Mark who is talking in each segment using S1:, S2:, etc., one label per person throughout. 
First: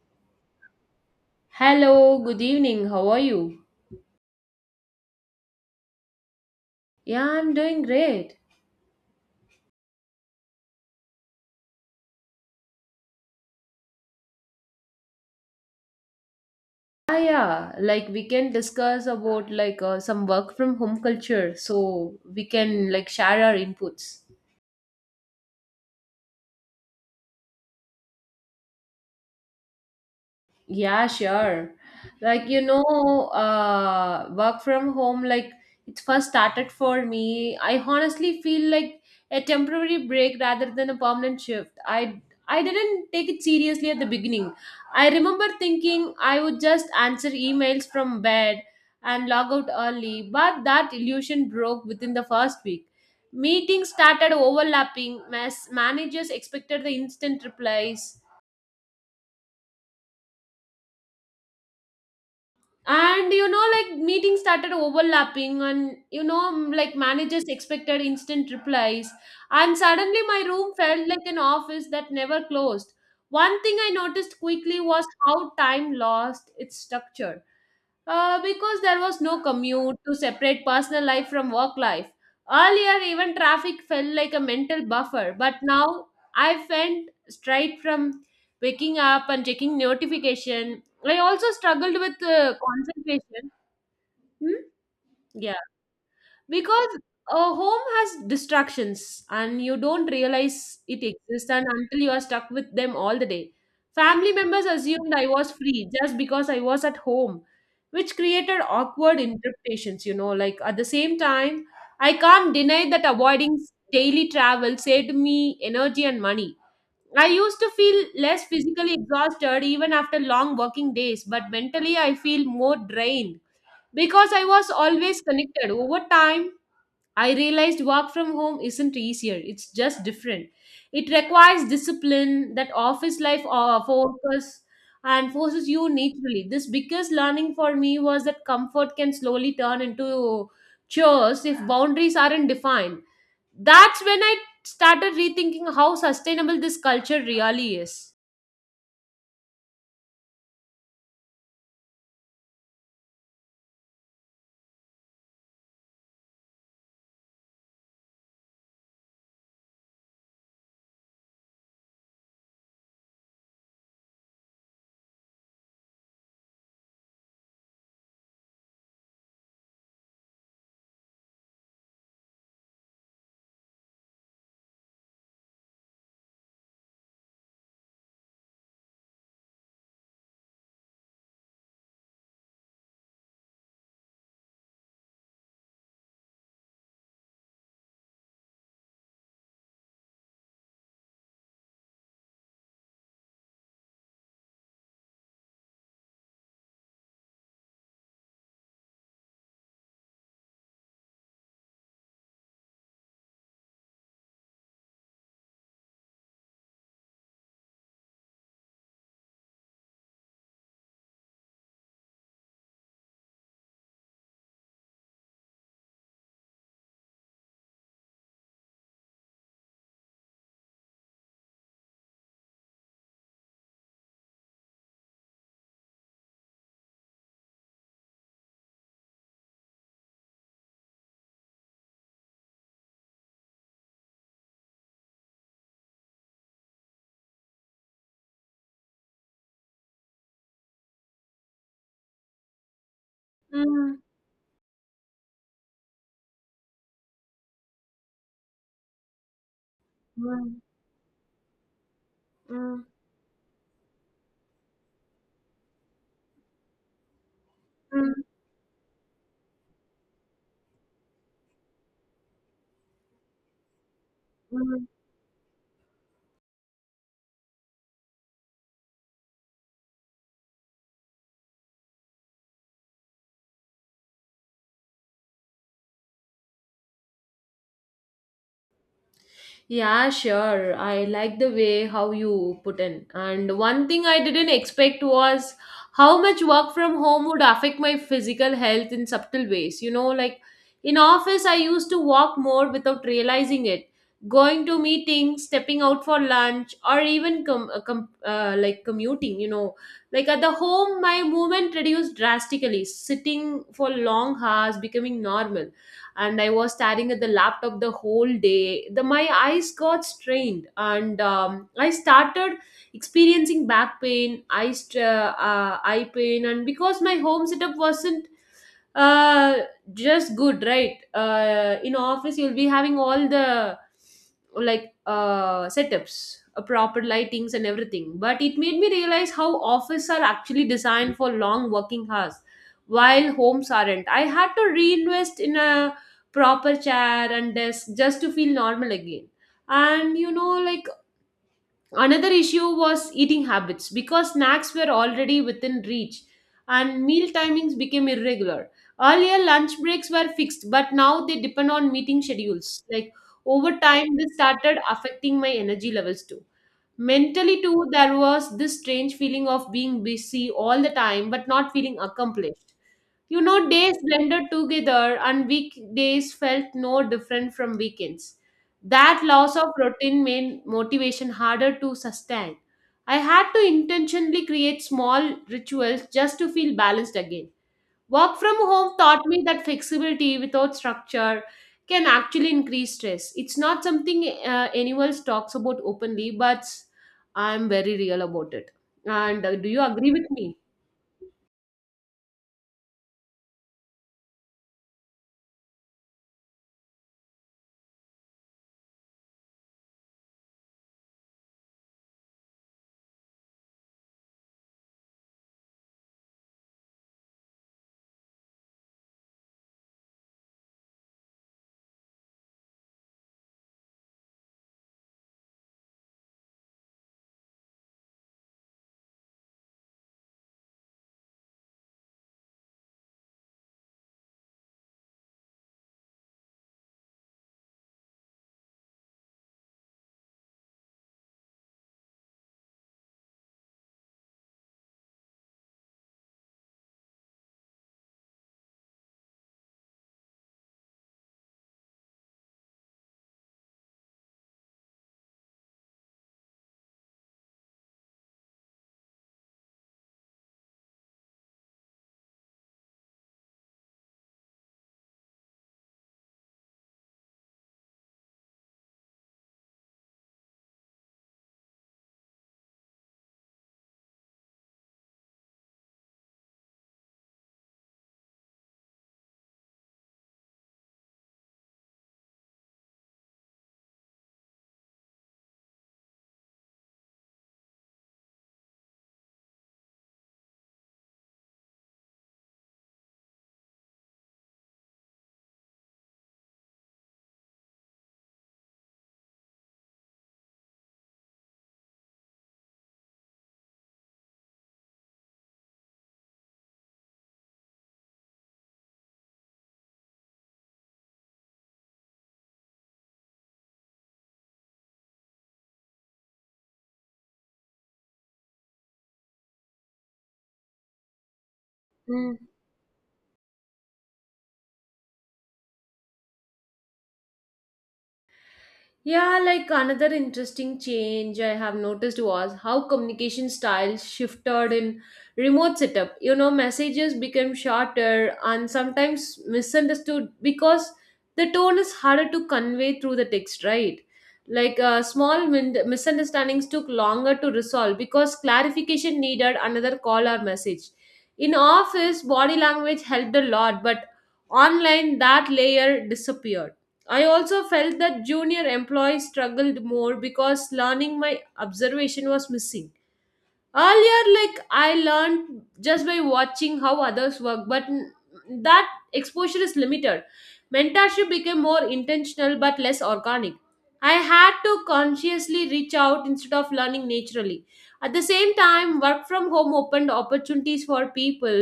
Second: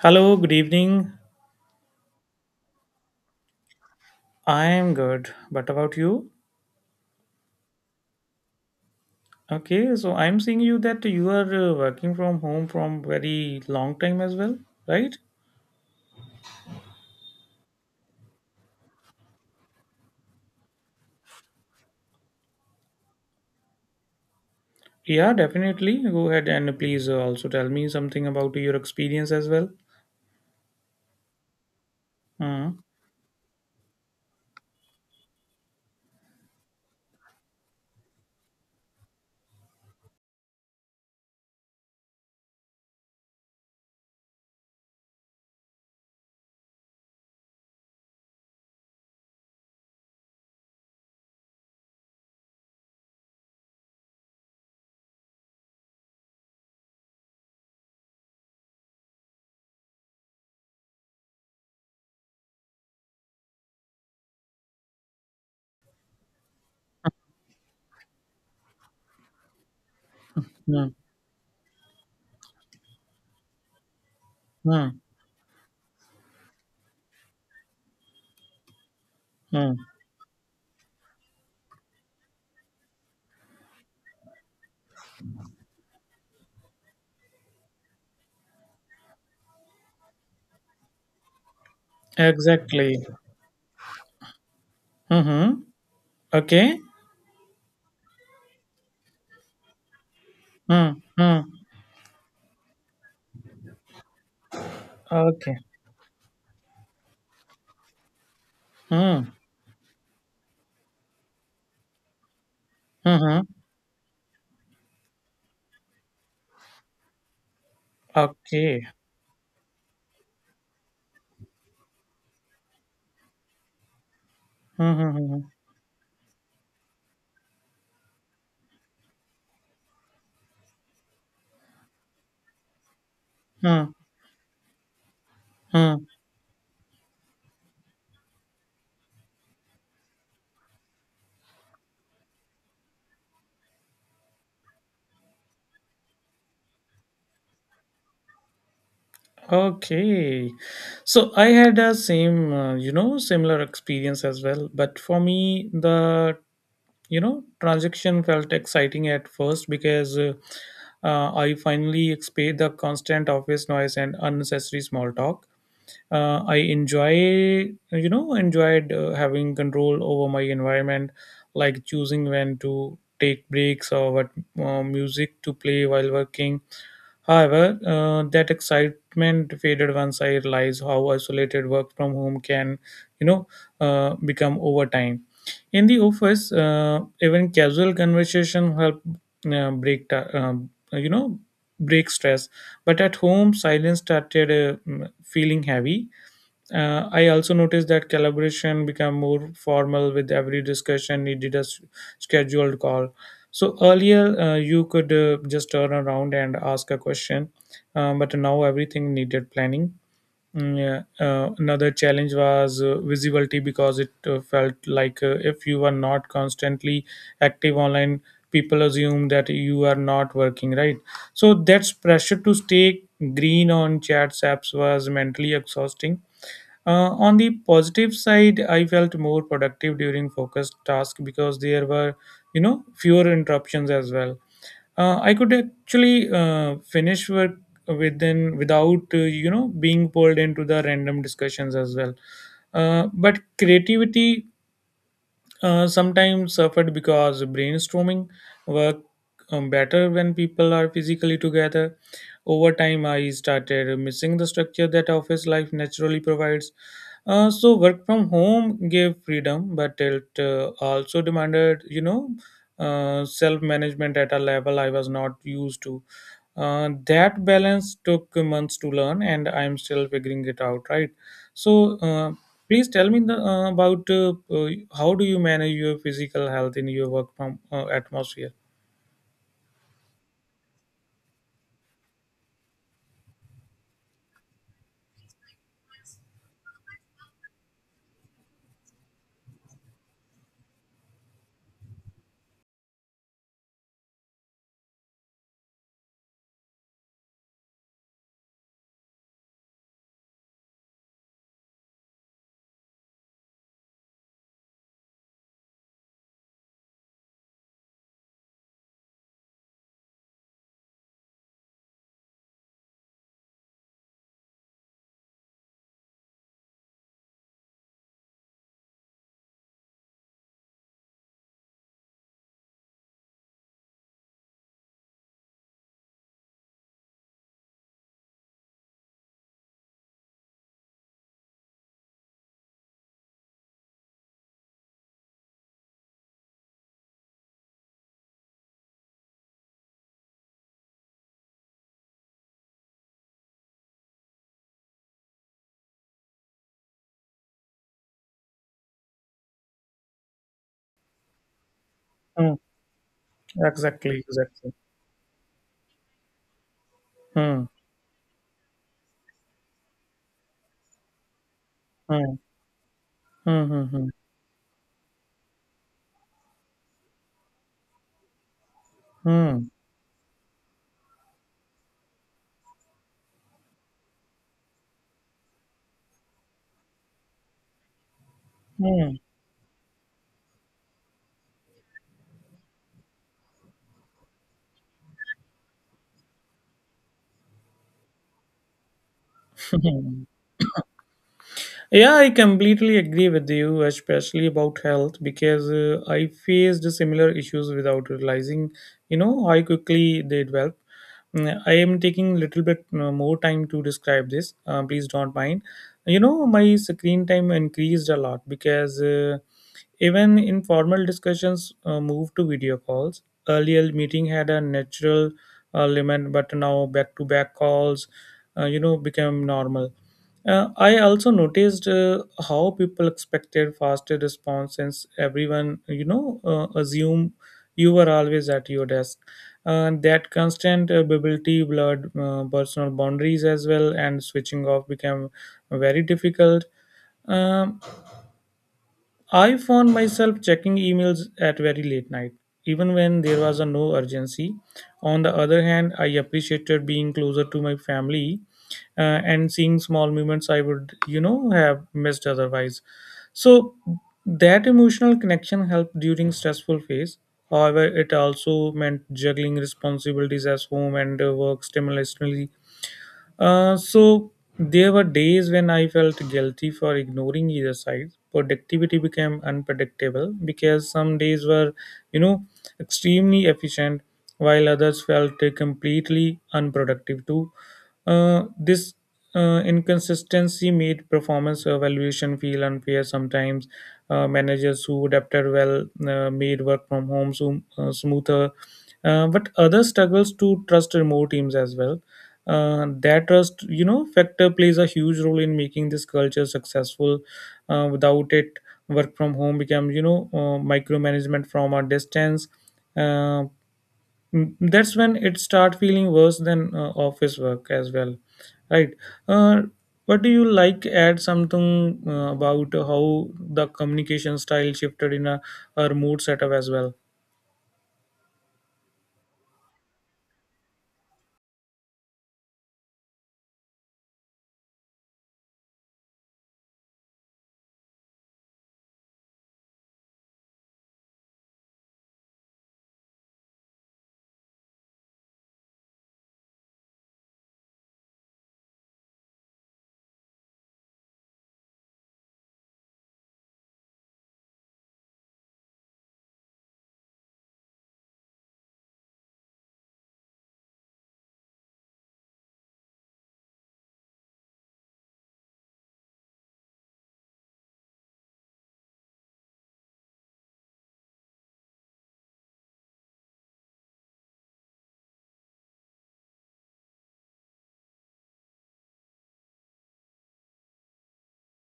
S1: Hello, good evening.
S2: Hello, good evening. How are you?
S1: I am good. But about you?
S2: Yeah, I'm doing great.
S1: Okay, so I'm seeing you that you are working from home from very long time as well, right?
S2: Yeah, like we can discuss about like some work from home culture so we can like share our inputs.
S1: Yeah, definitely. Go ahead and please also tell me something about your experience as well.
S2: Yeah, sure. Like,
S1: Hmm.
S2: work from home, like, it first started for me. I honestly feel like a temporary break rather than a permanent shift. I didn't take it seriously at the beginning. I remember thinking I would just answer emails from bed and log out early, but that illusion broke within the first week. Meetings started overlapping, as managers expected the instant replies, and like meetings started overlapping and like managers expected instant replies, and suddenly my room
S1: Hmm.
S2: felt like an office that never closed. One thing I noticed quickly
S1: Hmm.
S2: was how time lost its structure, because there was no
S1: Hmm.
S2: commute to separate personal life from work life. Earlier, even traffic felt like a mental buffer, but now I went straight from waking up and checking notification. I also struggled with
S1: Exactly.
S2: concentration. Hmm? Yeah,
S1: Mm-hmm. Okay.
S2: because a home has distractions and you don't realize
S1: Hmm.
S2: it
S1: Hmm.
S2: exists, and until you are stuck with them all the day, family members assumed I was
S1: Okay.
S2: free just because I was at home, which created awkward
S1: Hmm.
S2: interpretations, like at the same time I can't deny that
S1: Mm-hmm.
S2: avoiding daily travel saved me energy and money. I used to feel less
S1: Okay.
S2: physically exhausted even after long working days, but mentally I feel more drained because I was
S1: Hmm. Hmm.
S2: always
S1: Hmm.
S2: connected over time. I realized work from home isn't easier, it's just different. It requires discipline that office life
S1: Hmm.
S2: focus and forces you
S1: Hmm, hmm.
S2: naturally. This biggest learning for me was that comfort can slowly turn into chores if boundaries aren't defined. That's when I started rethinking how sustainable this culture really is.
S1: Okay. So I had a same, similar experience as well. But for me, transaction felt exciting at first because I finally escaped the constant office noise and unnecessary small talk. I enjoyed having control over my environment, like choosing when to take breaks or what music to play while working. However, that excitement faded once I realized how isolated work from home can, you know, become over time. In the office, even casual conversation help break, ta- you know, break stress. But at home, silence started feeling heavy. I also noticed that collaboration became more formal with every discussion needed a scheduled call. So earlier, you could just turn around and ask a question, but now everything needed planning. Yeah. Another challenge was visibility because it felt like if you are not constantly active online, people assume that you are not working, right? So that's pressure to stay green on chats apps was mentally exhausting. On the positive side, I felt more productive during focused tasks because there were, fewer interruptions as well. I could actually finish work within without, being pulled into the random discussions as well. But
S2: Mm,
S1: creativity sometimes suffered because brainstorming work better when
S2: mm,
S1: people are physically together. Over
S2: mm,
S1: time, I started missing the structure that office life naturally provides. So work
S2: mm,
S1: from home gave freedom, but it also demanded, self management at a level
S2: mm.
S1: I was not used to. That balance took months to learn and I'm still figuring it out, right? So please tell me the, about how do you manage your physical health in your work from, atmosphere?
S2: Yeah, sure. I like the way how you put in. And one thing I didn't expect was how much work from home would affect my physical health in subtle ways. You know, like in office I used to walk more without realizing it. Going to meetings, stepping out for lunch, or even like commuting, you know. Like at the home, my movement reduced drastically, sitting for long hours becoming normal, and I was staring at the laptop the whole day. The my eyes got strained, and I started experiencing back pain, eye, eye pain, and because my home setup wasn't uh just good, right? In office you'll be having all the like setups, proper lightings and everything, but it made me realize how office are actually designed for long working hours while homes aren't. I had to reinvest in a proper chair and desk just to feel normal again. And like another issue was eating habits because snacks were already within reach and meal timings became irregular. Earlier, lunch breaks were fixed, but now they depend on meeting
S1: Hmm.
S2: schedules. Like over time,
S1: Exactly,
S2: this
S1: exactly.
S2: started affecting my energy levels too. Mentally,
S1: Hmm.
S2: too, there was this strange feeling of being busy all the time but not feeling
S1: Hmm.
S2: accomplished. You know,
S1: Hmm.
S2: days
S1: Hmm.
S2: blended together and weekdays felt no different from weekends. That loss of
S1: Hmm.
S2: routine made motivation harder to sustain. I had to intentionally create small rituals just to feel balanced again. Work from home
S1: Hmm.
S2: taught me that flexibility without structure can actually increase stress. It's not something anyone talks about openly, but I'm very real about it. And do you agree
S1: Hmm.
S2: with me?
S1: Yeah, I completely agree with you, especially about health, because I faced similar issues without realizing, how quickly they develop. I am taking a little bit more time to describe this. Please don't mind. You know, my screen time increased a lot because even informal discussions moved to video calls. Earlier, meeting had a natural limit, but now back-to-back calls, became normal. I also noticed how people expected faster response since everyone, assume you were always at your desk. And that constant ability blurred personal boundaries as well, and switching off became very difficult. Um, I found myself checking emails at very late night, even when there was a no urgency. On the other hand, I appreciated being closer to my family and seeing small moments I would, have missed otherwise. So that emotional connection helped during stressful phase. However, it also meant juggling responsibilities as home and work simultaneously, so there were days when I felt guilty for ignoring either side. Productivity became unpredictable because some days were, you know, extremely efficient, while others felt completely unproductive too. This inconsistency made performance evaluation feel unfair sometimes. Managers who adapted well made work from home so, smoother, but others struggles to trust remote teams as well. That trust, you know, factor plays a huge role in making this culture successful. Without it, work from home becomes, you know, micromanagement from a distance. uh, that's when it start feeling worse than office work as well, right? uh, what do you like add something
S2: Hmm.
S1: about how the communication style shifted in a remote setup as well?
S2: Yeah, like another interesting change I have noticed was how communication styles shifted in remote setup. You know, messages became shorter and sometimes misunderstood because the tone is harder to convey through the text, right? Like small misunderstandings took longer to resolve because clarification needed another call or message. In office, body language helped a lot, but online, that layer disappeared. I also felt that junior employees struggled more because learning my observation was missing. Earlier like I learned just by watching how others work, but that exposure is limited. Mentorship became more intentional but less organic. I had to consciously reach out instead of learning naturally. At the same time, work from home opened opportunities for people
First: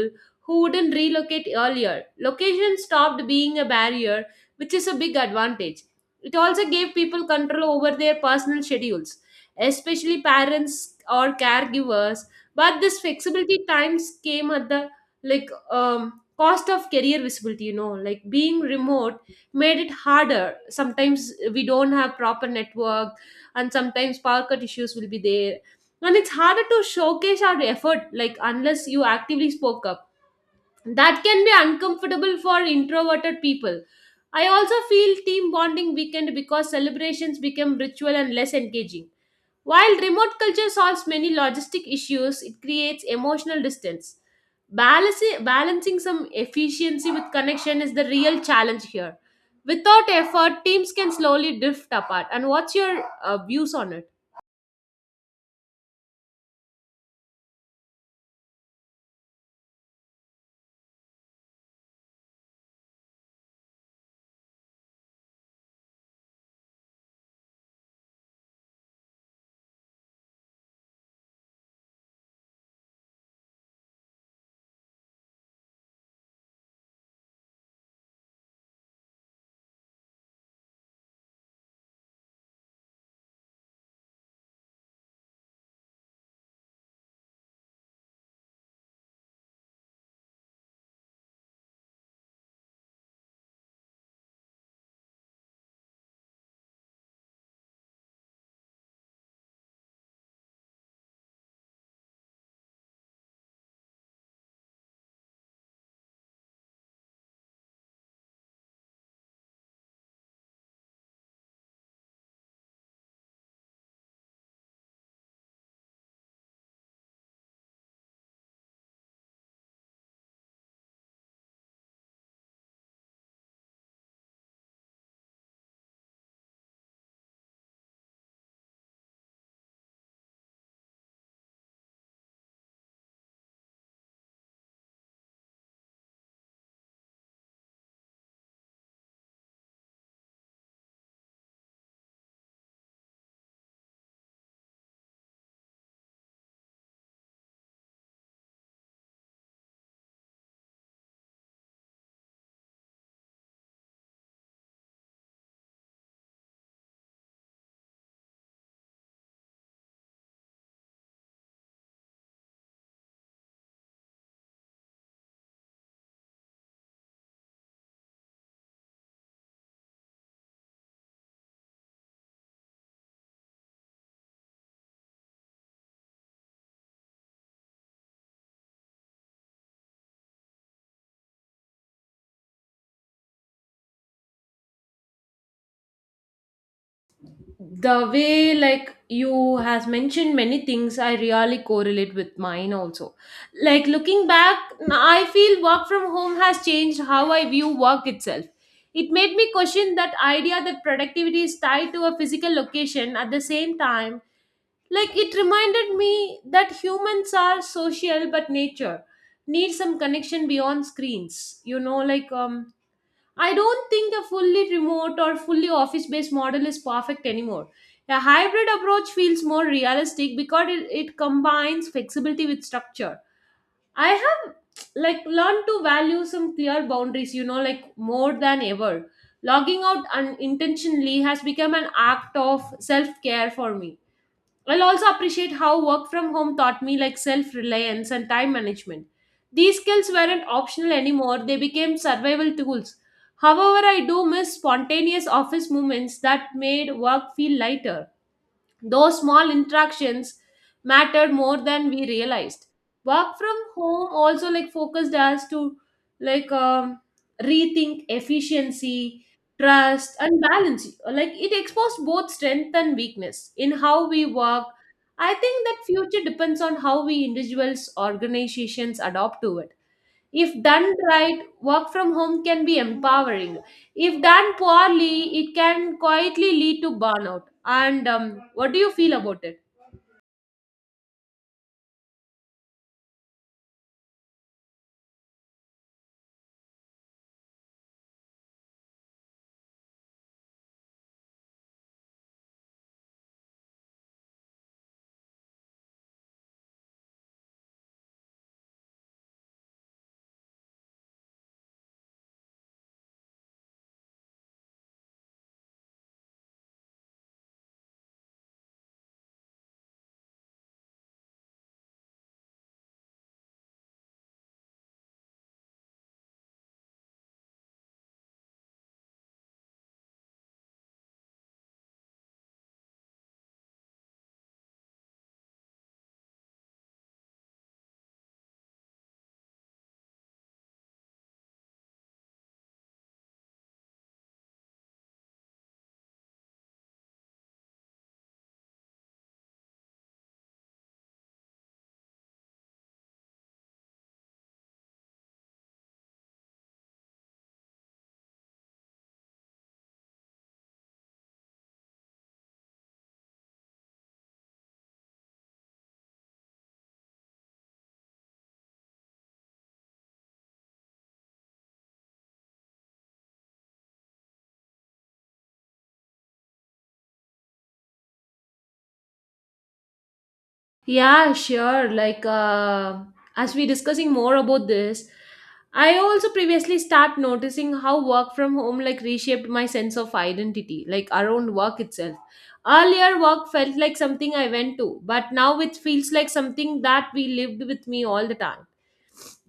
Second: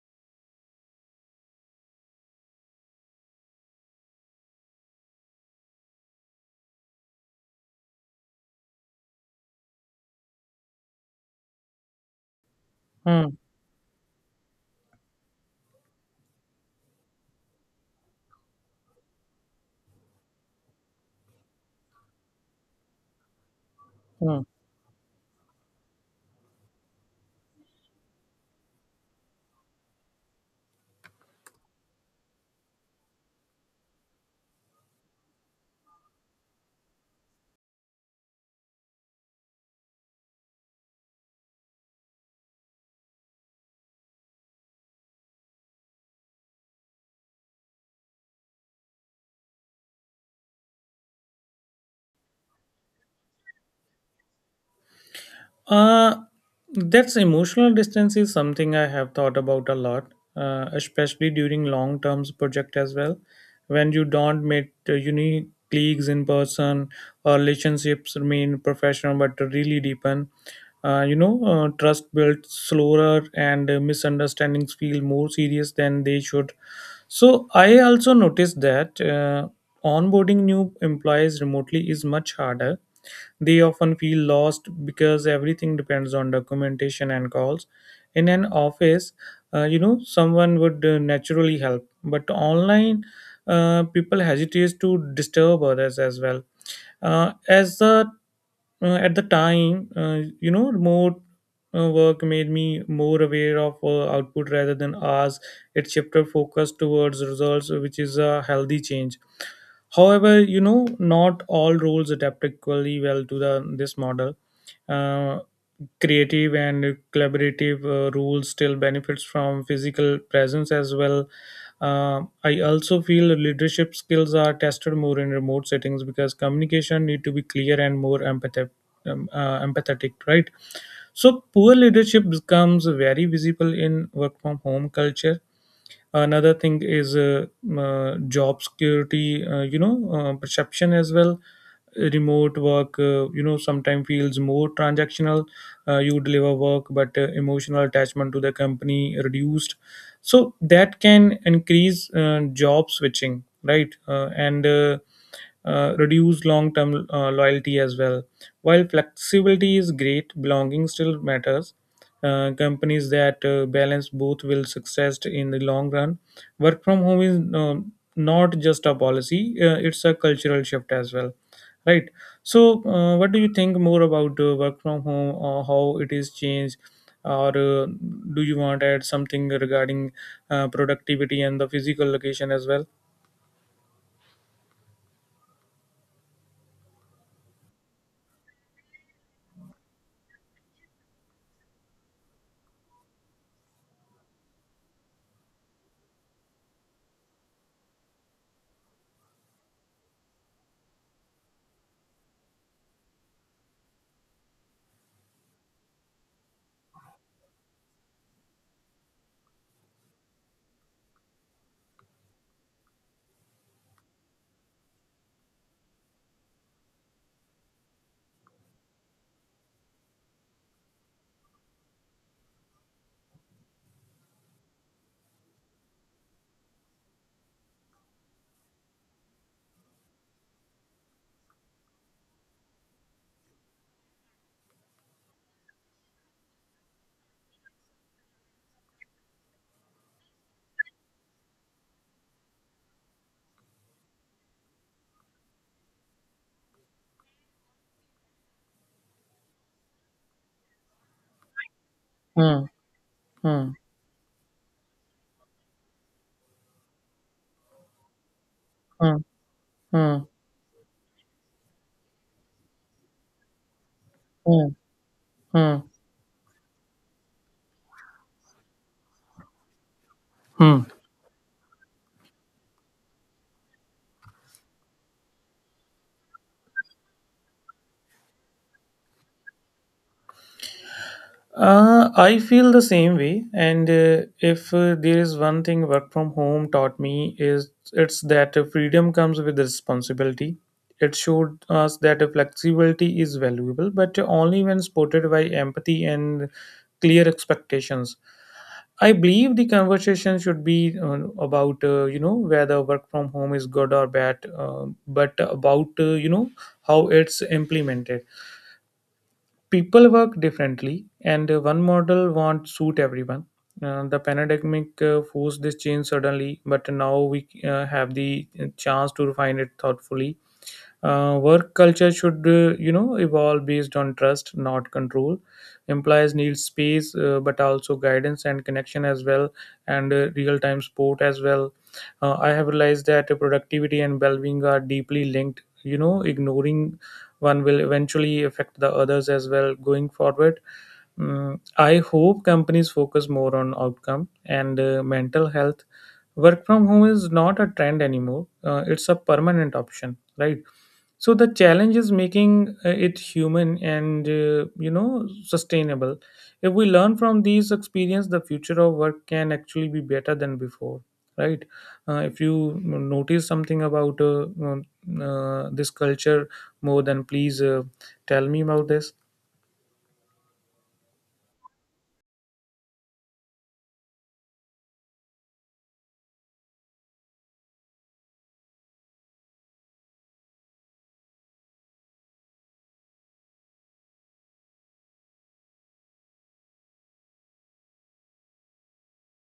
S2: who wouldn't relocate. Earlier, location stopped being a barrier, which is a big advantage. It also gave people control over their personal schedules, especially parents or caregivers, but this
S1: hmm.
S2: flexibility times came at the like cost of career visibility. You know, like being remote made it harder. Sometimes we don't have proper network, and sometimes
S1: Hmm.
S2: power cut issues will be there, and it's harder to showcase our effort, like unless you actively spoke up. That can be uncomfortable for introverted people. I also feel team bonding weakened because celebrations became ritual and less engaging. While remote culture solves many logistic issues, it creates emotional distance. Balancing some efficiency with connection is the real challenge here. Without effort, teams can slowly drift apart. And what's your views on it?
S1: Uh, that's emotional distance is something I have thought about a lot, especially during long terms project as well. When you don't meet unique colleagues in person, or relationships remain professional but really deepen. Trust builds slower and misunderstandings feel more serious than they should. So, I also noticed that onboarding new employees remotely is much harder. They often feel lost because everything depends on documentation and calls. In an office, someone would naturally help, but online, people hesitate to disturb others as well. As the At the time remote work made me more aware of output rather than hours. It shifted focus towards results, which is a healthy change. However, you know, not all roles adapt equally well to the this model. uh, Creative and collaborative roles still benefits from physical presence as well. uh, I also feel leadership skills are tested more in remote settings because communication need to be clear and more empathetic, empathetic, right? So poor leadership becomes very visible in work from home culture. Another thing is job security, perception as well. Remote work, sometimes feels more transactional. You deliver work but emotional attachment to the company reduced. So that can increase job switching, right? And Reduce long term loyalty as well. While flexibility is great, belonging still matters. Companies that balance both will success in the long run. Work from home is not just a policy; it's a cultural shift as well, right? So, what do you think more about work from home or how it is changed, or do you want to add something regarding productivity and the physical location as well?
S2: The way like you has mentioned many things, I really correlate with mine also. Like looking back, I feel work from home has changed how I view work itself. It made me question that idea that productivity is tied to a physical location. At the same time, like it reminded me that humans are social but nature, needs some connection beyond screens. You know, like I don't think a fully remote or fully office based model is perfect anymore. A hybrid approach feels more realistic because it combines flexibility with structure. I have like learned to value some clear boundaries, you know, like more than ever. Logging out unintentionally has become an act of self care for me. I'll also appreciate how work from home taught me like self reliance and time management. These skills weren't optional anymore, they became survival tools. However, I do miss spontaneous office movements that made work feel lighter. Those small interactions mattered more than we
S1: Hmm.
S2: realized. Work from
S1: Hmm.
S2: home also like focused us to like rethink
S1: Hmm.
S2: efficiency, trust,
S1: Hmm.
S2: and balance. Like it exposed both strength and weakness in how we work.
S1: Hmm.
S2: I think that
S1: Hmm.
S2: future depends on how we individuals, organizations adopt to it. If
S1: Hmm.
S2: done right, work from home can be empowering. If done poorly, it can quietly lead to burnout. And what do you feel about it?
S1: I feel the same way, and if there is one thing work from home taught me is it's that freedom comes with responsibility. It showed us that flexibility is valuable, but only when supported by empathy and clear expectations. I believe the conversation should be about, whether work from home is good or bad, but about, how it's implemented. People work differently and one model won't suit everyone. The pandemic forced this change suddenly but now we have the chance to refine it thoughtfully. Work culture should, evolve based on trust, not control. Employees need space, but also guidance and connection as well, and real-time support as well. I have realized that productivity and well-being are deeply linked. You know, ignoring one will eventually affect the others as well going forward. I hope companies focus more on outcome and mental health. Work from home is not a trend anymore. It's a permanent option, right? So the challenge is making it human and sustainable. If we learn from these experience, the future of work can actually be better than before, right? If you notice something about um, this culture more, then please tell me about this.
S2: Yeah, sure. Like as we discussing more about this, I also previously start noticing how work from home like reshaped my sense of identity, like around work itself. Earlier, work felt like something I went to, but now it feels like something that we lived with me all the time.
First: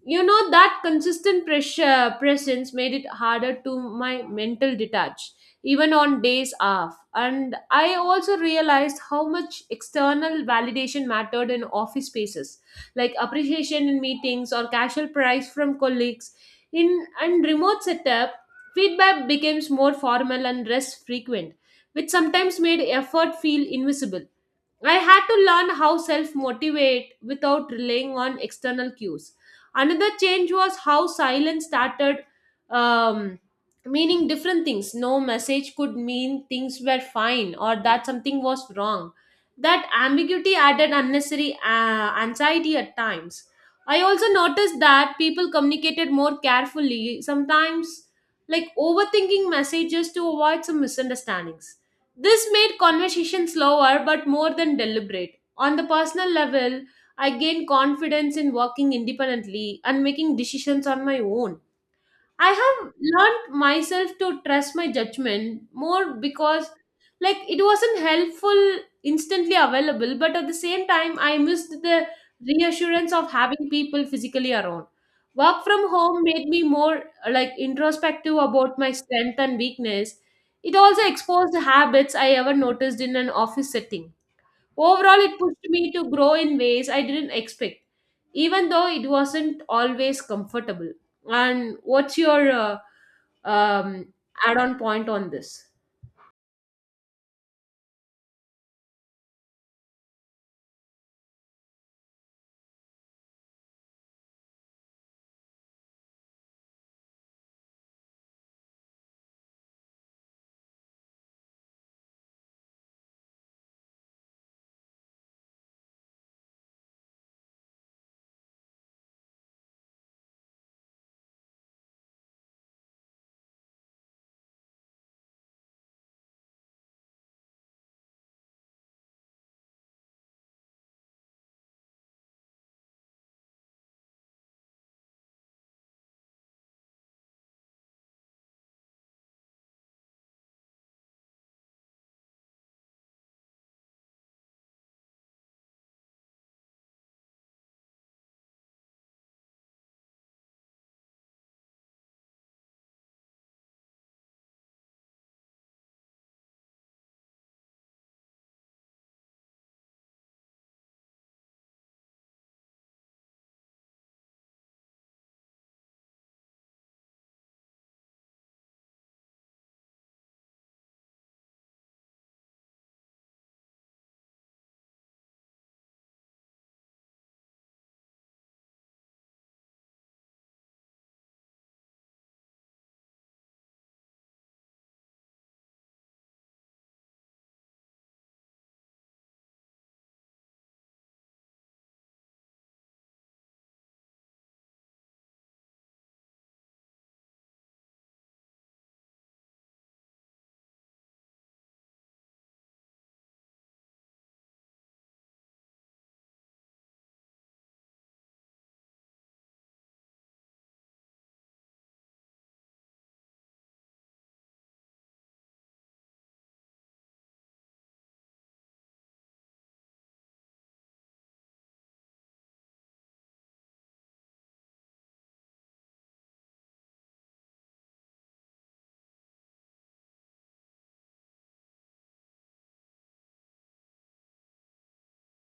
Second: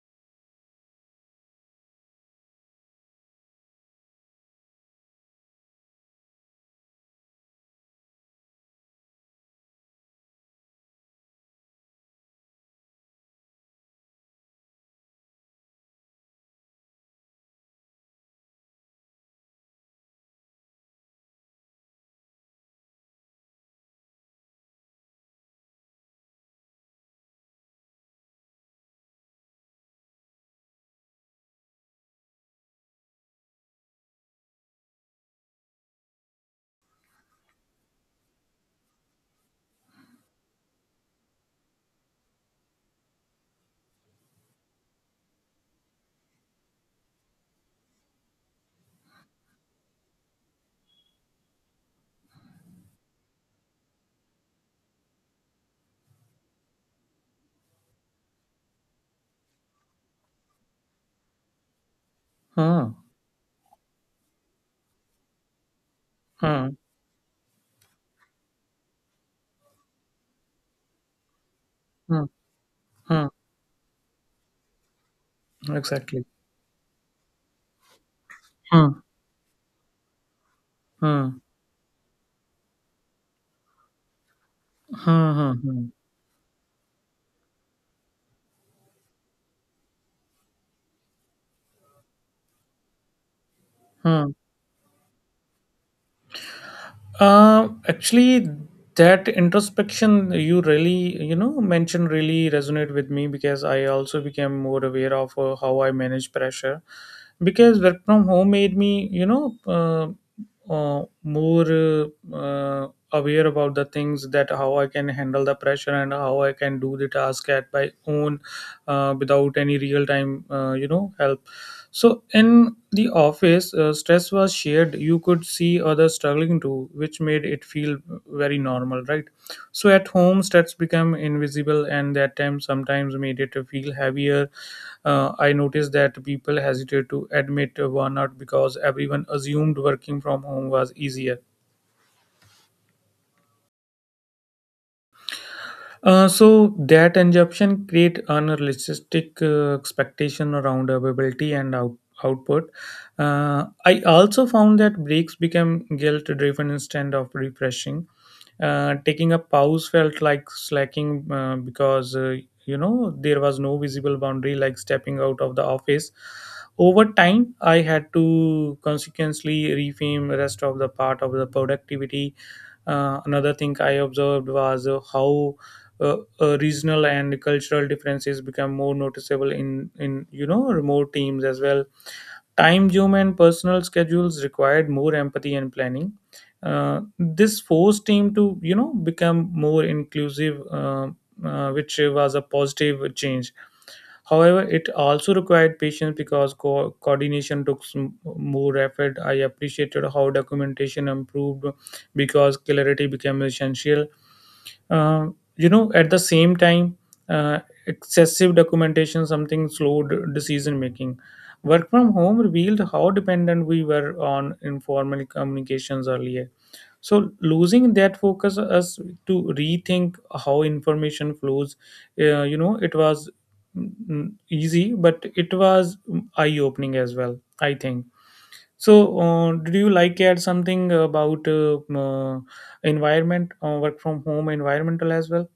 S2: You know, that consistent pressure presence made it harder to my mental detach even on days off. And I also realized how much external validation mattered in office spaces, like appreciation in meetings or casual praise from colleagues. In and remote setup, feedback becomes more formal and less frequent, which sometimes made effort feel invisible. I had to learn how self motivate without relying on external cues. Another change was how silence started um, meaning different things. No message could mean things were fine or that something was wrong. That ambiguity added unnecessary anxiety at times. I also noticed that people communicated more carefully, sometimes like overthinking messages to avoid some misunderstandings. This made conversation slower but more than deliberate. On the personal level, I gained confidence in working independently and making decisions on my own. I
S1: huh
S2: have learned myself to trust my judgment more
S1: huh
S2: because, like, it wasn't helpful instantly available, but at the same time, I missed the
S1: huh
S2: reassurance
S1: huh
S2: of having people physically around. Work from home
S1: exactly.
S2: made me more like introspective about my
S1: Hmm.
S2: strength and weakness. It also
S1: Hmm.
S2: exposed habits I ever noticed in an office setting. Overall, it
S1: Hmm. Hmm.
S2: pushed
S1: Hmm.
S2: me to grow in ways I didn't expect, even though it wasn't always comfortable. And what's your um, add on point on this?
S1: Actually, that introspection you really, mentioned really resonate with me because I also became more aware of how I manage pressure. Because work from home made me, more aware about the things that how I can handle the pressure and how I can do the task at my own without any real time, help. So in the office, stress was shared. You could see others struggling too, which made it feel very normal, right? So at home, stress became invisible, and that time sometimes made it feel heavier. I noticed that people hesitate to admit burnout because everyone assumed working from home was easier. So that assumption create unrealistic expectation around availability and output. I also found that breaks become guilt driven instead of refreshing. Taking a pause felt like slacking because, there was no visible boundary like stepping out of the office. Over time, I had to consequently reframe the rest of the part of the productivity. Another thing I observed was how regional and cultural differences become more noticeable in, remote teams as well. Time zoom and personal schedules required more empathy and planning. This forced team to, become more inclusive, which was a positive change. However, it also required patience because coordination took some more effort. I appreciated how documentation improved because clarity became essential. uh, you know, at the same time, uh, excessive documentation something slowed decision making. Work from home revealed how dependent we were on informal communications earlier, so losing that focus us to rethink how information flows. You know, it was easy, but it was eye opening as well, I think. So did you like add something about environment, work from home environmental as well?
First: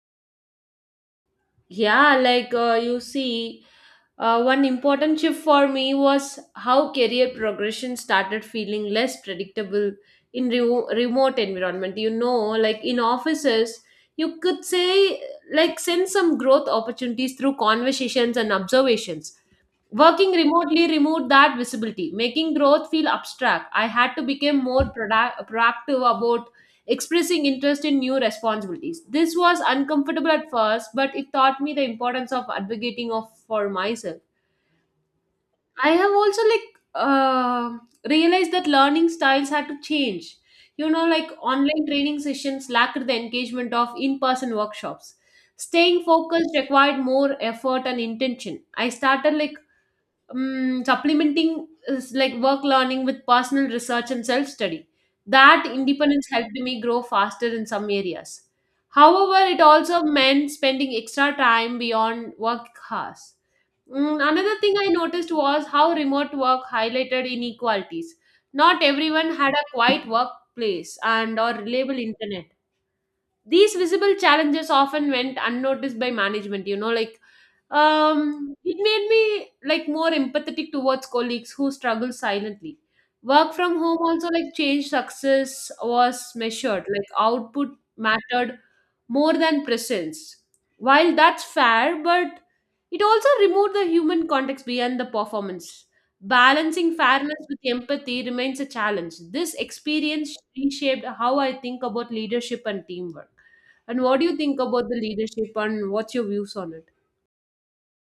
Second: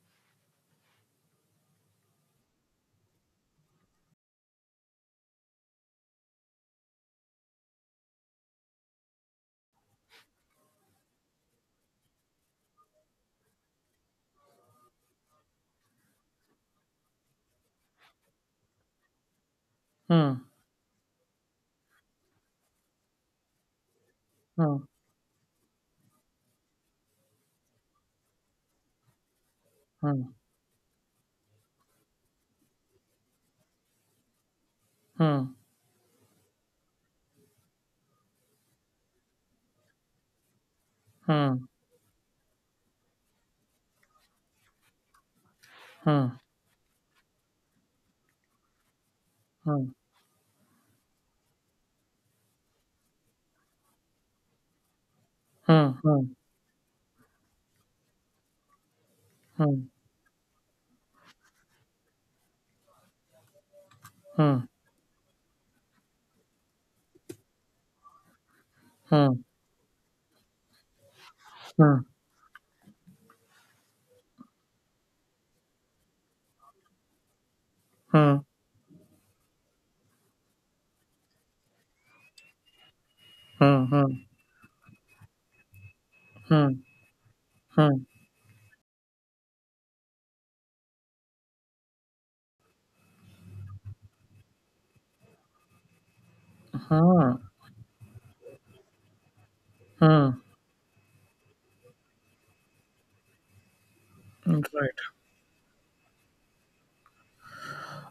S2: Yeah, like you see, one important shift for me was how career progression started feeling less predictable in remote environment. You know, like in offices you could say like send some growth opportunities through conversations and observations. Working
S1: Hmm.
S2: remotely removed that visibility, making growth feel abstract. I had to become more
S1: Hmm.
S2: proactive about expressing interest in new responsibilities. This was
S1: Hmm.
S2: uncomfortable at first, but it taught me the importance of advocating for myself.
S1: Hmm.
S2: I have also like uh, realized that learning styles had to change. You know, like
S1: Hmm.
S2: online training sessions lacked the engagement of in-person workshops. Staying
S1: Hmm.
S2: focused required more effort and intention. I started like
S1: Hmm.
S2: supplementing is like work learning with personal research and self study. That
S1: Hmm.
S2: independence helped me grow faster in some areas. However, it
S1: Hmm.
S2: also meant spending extra time beyond work hours.
S1: Hmm.
S2: Another thing I noticed was how remote work highlighted inequalities. Not everyone
S1: Hmm.
S2: had a quiet workplace and or reliable
S1: Hmm.
S2: internet, these visible challenges often went unnoticed by management,
S1: Hmm.
S2: it made me like more empathetic towards colleagues who struggle silently. Work from
S1: Hmm. Hmm.
S2: home
S1: Hmm.
S2: also like changed success was
S1: Hmm.
S2: measured, like output
S1: Hmm.
S2: mattered more than presence. While that's fair, but it also removed the human context beyond the performance. Balancing
S1: Hmm.
S2: fairness with empathy remains a challenge. This
S1: Hmm.
S2: experience reshaped how I think about leadership and teamwork. And what do you think
S1: Hmm.
S2: about the
S1: Right.
S2: leadership and what's your views on it?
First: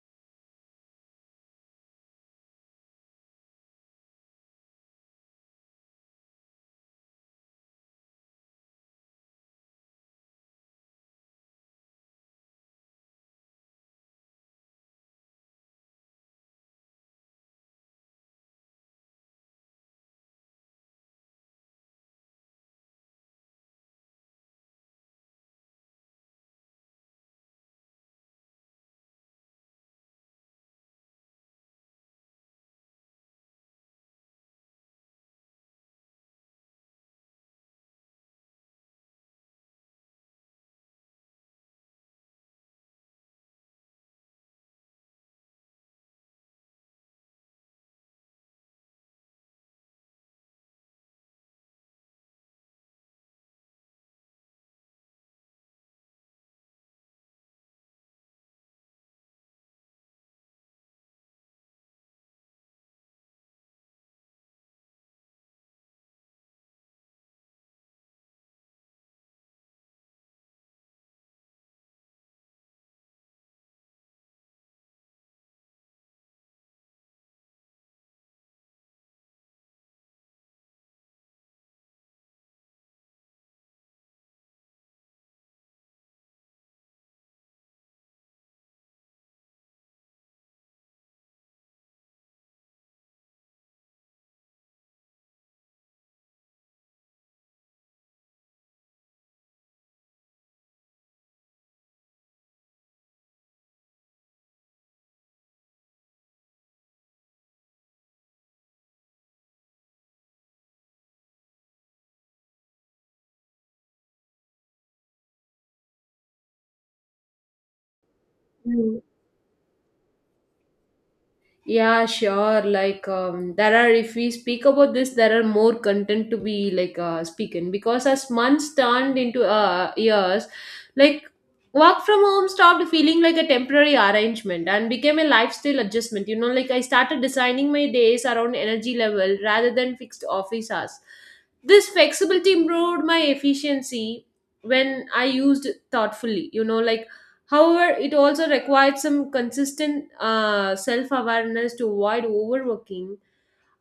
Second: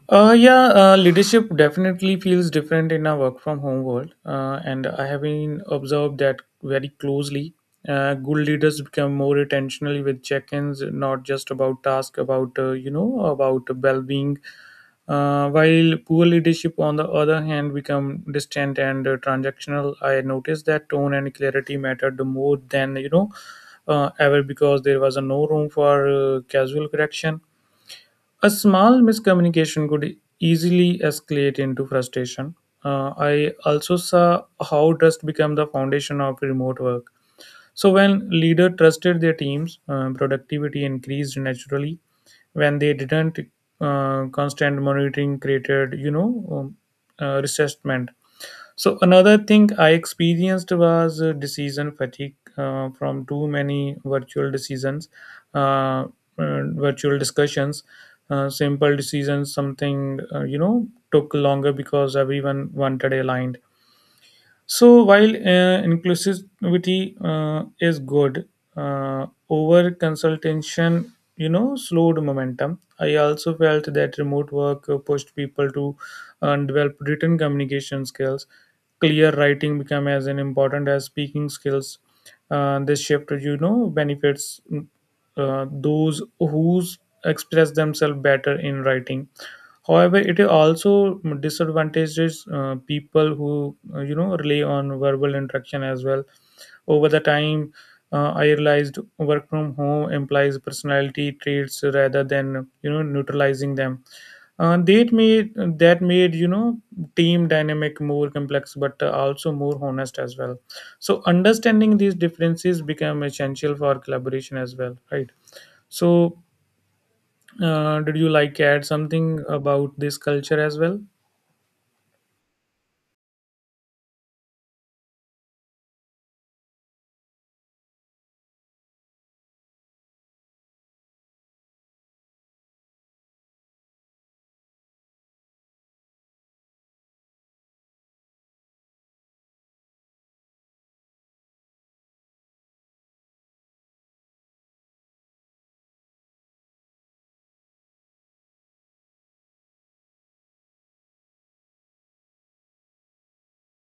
S1: Yeah, leadership definitely feels different in a work from home world, and I have been observed that very closely. Good leaders become more intentional with check-ins, not just about task, about about well-being. While poor leadership, on the other hand, become distant and transactional. I noticed that tone and clarity mattered more than, you know, ever, because there was no room for casual correction. A small miscommunication could easily escalate into frustration. I also saw how trust became the foundation of remote work. So, when leader trusted their teams, productivity increased naturally. When they didn't, constant monitoring created, you know, um, resentment. So another thing I experienced was decision fatigue from too many uh, virtual discussions. Simple decisions, something, took longer because everyone wanted aligned. So while inclusivity is good, over consultation, you know, slowed momentum. I also felt that remote work pushed people to develop written communication skills. Clear writing became as an important as speaking skills. This shift, you know, benefits those who express themselves better in writing. However, it also disadvantages people who, you know, rely on verbal interaction as well. Over the time, I realized work from home implies personality traits rather than, you know, neutralizing them. Uh, that made that made, you know, team dynamic more complex, but also more honest as well. So understanding these differences become essential for collaboration as well, right? So, did you like add
S2: Mm.
S1: something about this culture as well?
S2: Yeah, sure. Like, there are, if we speak about this, there are more content to be like speaking because as months turned into years, like work from home stopped feeling like a temporary arrangement and became a lifestyle adjustment. You know, like I started designing my days around energy level rather than fixed office hours. This flexibility improved my efficiency when I used thoughtfully. You know, like however, it also required some consistent self awareness to avoid overworking.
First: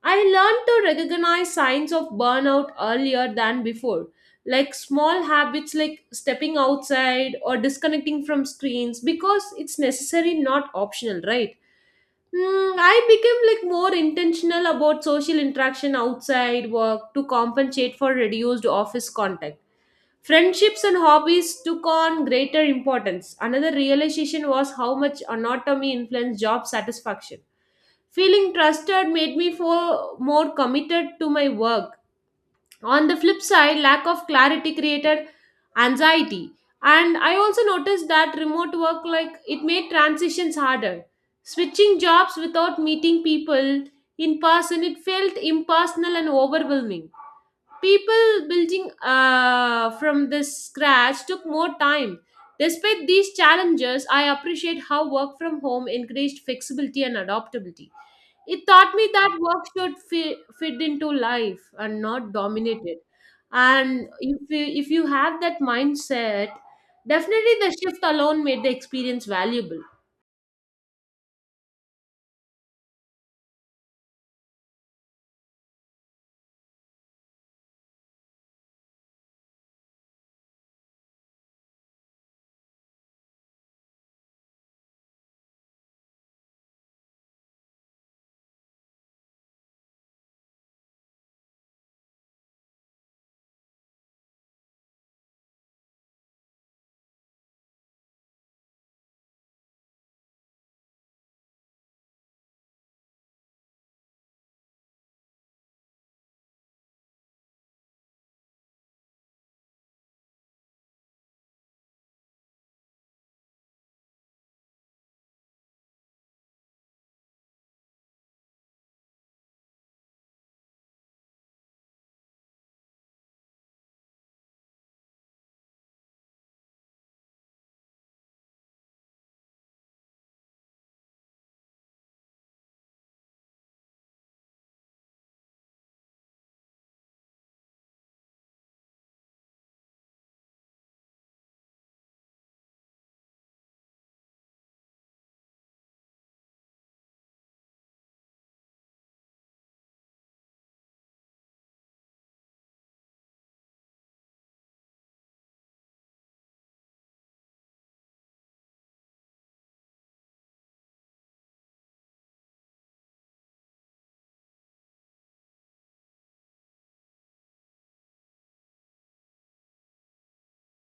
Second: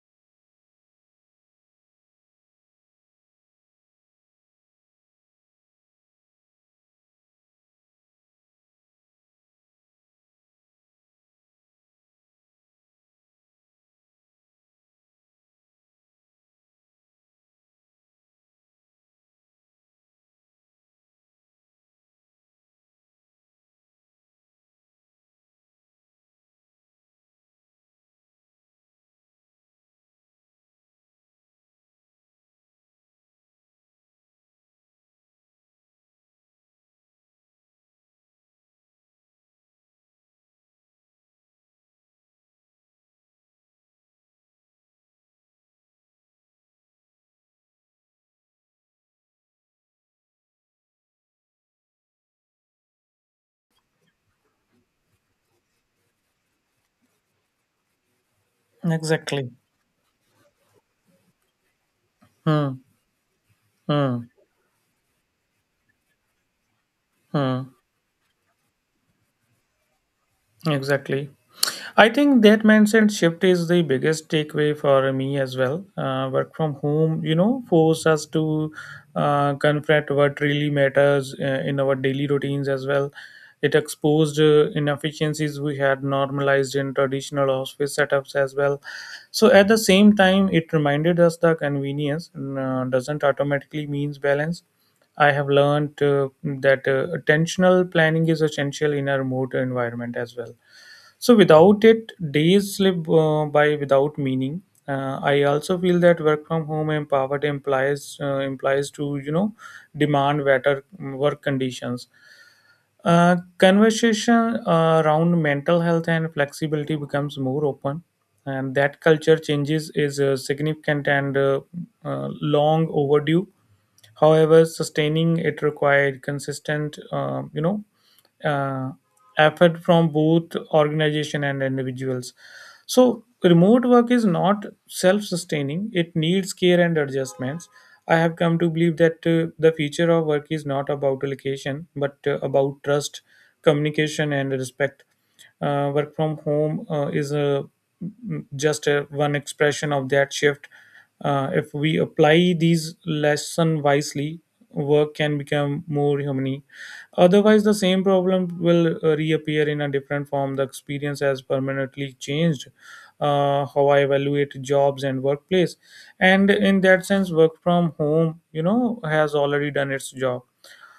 S2: I learned to recognize signs of burnout earlier than before, like small habits like stepping outside or disconnecting from screens because it's necessary, not optional, right? Hmm, I became like more intentional about social interaction outside work to compensate for reduced office contact. Friendships and hobbies took on greater importance. Another realization was how much anatomy influenced job satisfaction. Feeling trusted made me feel more committed to my work. On the flip side, lack of clarity created anxiety. And I also noticed that remote work like it made transitions harder. Switching jobs without meeting people in person, it felt impersonal and overwhelming, people building from this scratch took more time. Despite these challenges, I appreciate how work from home increased flexibility and adaptability. It taught me that
S1: Exactly.
S2: work should fit into life and not
S1: Hmm.
S2: dominate it. And
S1: Hmm.
S2: if you have that mindset, definitely
S1: Hmm.
S2: the shift alone made the experience valuable.
S1: Exactly. I think that mindset shift is the biggest takeaway for me as well. Work from home, you know, force us to confront what really matters in our daily routines as well. It exposed inefficiencies we had normalized in traditional office setups as well. So at the same time, it reminded us that convenience doesn't automatically means balance. I have learned that attentional planning is essential in a remote environment as well, so without it, days slip by without meaning. I also feel that work from home empowered implies implies to, you know, demand better work conditions. Conversation around mental health and flexibility becomes more open, and that culture changes is significant and uh, long overdue. However, sustaining it required consistent, uh, effort from both organization and individuals. So remote work is not self-sustaining. It needs care and adjustments. I have come to believe that the future of work is not about location, but about trust, communication, and respect. Work from home is a just a, one expression of that shift. If we apply these lesson wisely, work can become more human. Otherwise, the same problem will reappear in a different form. The experience has permanently changed how I evaluate jobs and workplace. And in that sense, work from home, you know, has already done its job.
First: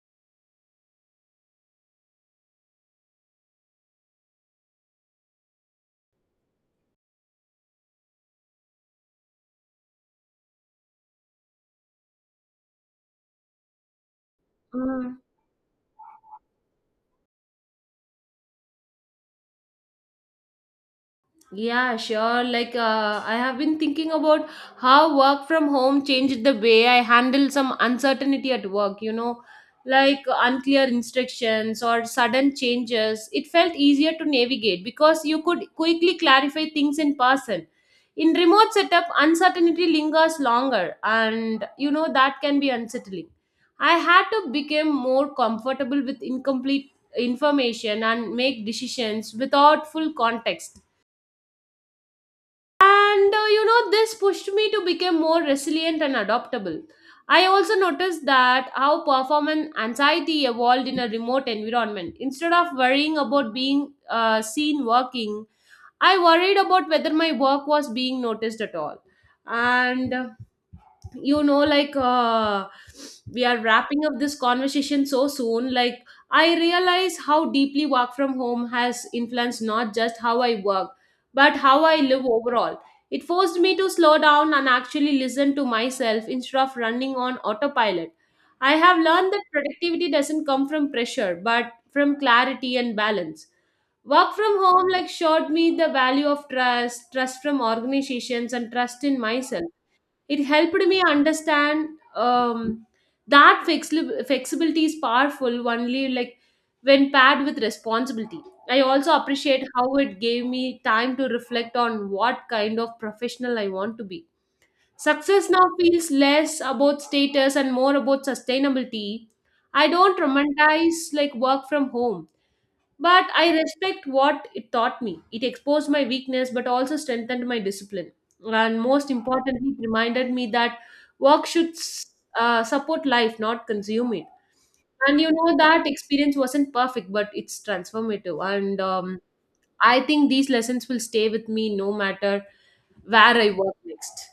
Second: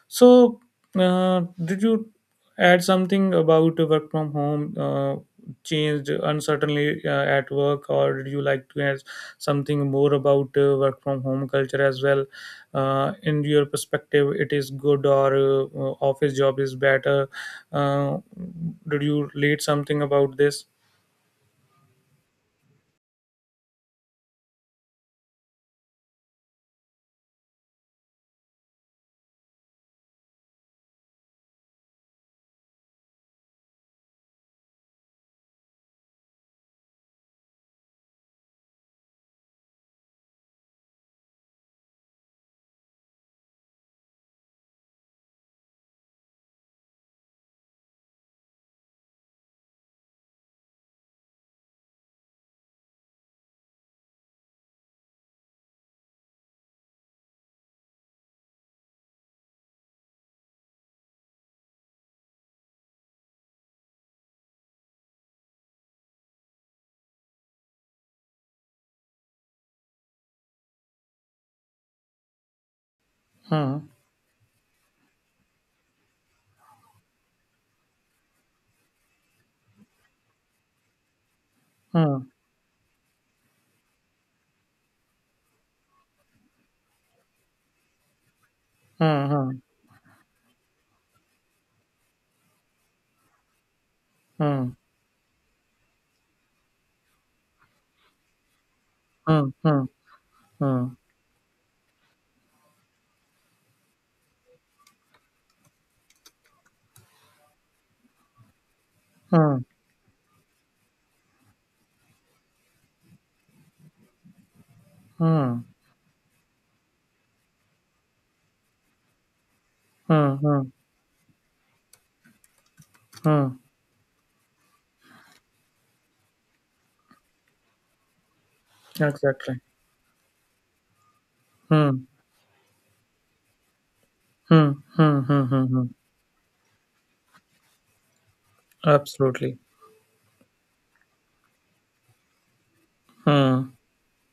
S1: So, did you add something about work from home? Changed uncertainly at work, or did you like to add something more about work from home culture as well? In your perspective, it is good,
S2: Mm.
S1: or office job is better? Uh, did you read something about this?
S2: Yeah, sure. Like, I have been thinking about how work from home changed the way I handle some uncertainty at work, you know, like unclear instructions or sudden changes. It felt easier to navigate because you could quickly clarify things in person. In remote setup, uncertainty lingers longer, and you know, that can be unsettling. I had to become more comfortable with incomplete information and make decisions without full context, and you know this pushed me to become more resilient and adaptable. I also noticed that how performance anxiety evolved in a remote environment. Instead of worrying about being seen working, I worried about whether my work was being noticed at all. And you know like We are
S1: Hmm.
S2: wrapping up this conversation so soon, like I realize how deeply work from home has influenced not just how I work, but how I live
S1: Hmm.
S2: overall. It forced me to slow down and actually listen to myself instead of running on autopilot. I have learned that
S1: Hmm.
S2: productivity doesn't come from pressure, but from clarity and balance. Work from
S1: Hmm.
S2: home like showed me the value of trust, trust from organizations and trust in
S1: Hmm.
S2: myself.
S1: Hmm.
S2: It helped
S1: Hmm.
S2: me understand um, that flexibility is powerful only like when paired with responsibility. I also
S1: Hmm.
S2: appreciate how it gave me time to reflect on what kind of professional I want to be. Success now
S1: Hmm.
S2: feels less about status and more about sustainability. I don't
S1: Hmm. Hmm.
S2: romanticize like work from home, but I
S1: Hmm.
S2: respect what it taught me. It exposed my weakness, but also strengthened my discipline. And most
S1: Exactly.
S2: importantly, it reminded me that work should
S1: Hmm.
S2: support life, not consume it.
S1: Hmm, hmm,
S2: And you
S1: hmm,
S2: know,
S1: hmm,
S2: that
S1: hmm.
S2: experience wasn't perfect, but it's transformative. And
S1: Absolutely.
S2: I think these lessons will stay with me no matter where I work
S1: Hmm.
S2: next.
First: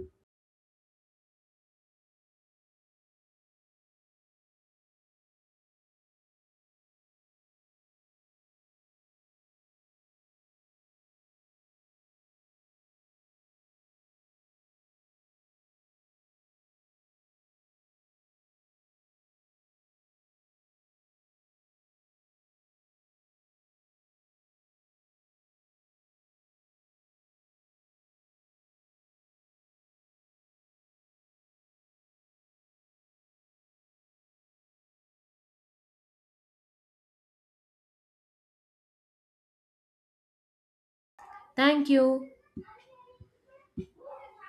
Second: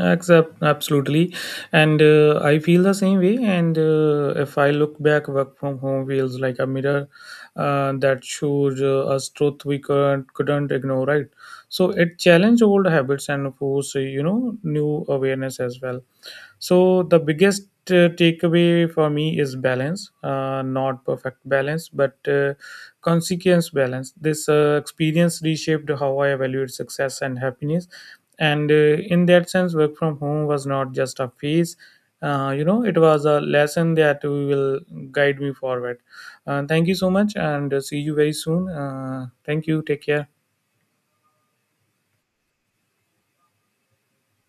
S1: Except absolutely, and I feel the same way. And if I look back, work from home feels like a mirror that shows us truth we couldn't ignore, right. So it challenged old habits and force, you know, new awareness as well. So the biggest takeaway for me is balance, not perfect balance, but consequence balance. This experience reshaped how I evaluate success and happiness, and in that sense, work from home was not just a phase. You know, it was a lesson that will guide me forward. Thank you so much, and see you very soon. Thank you. Take care.
S2: Thank you.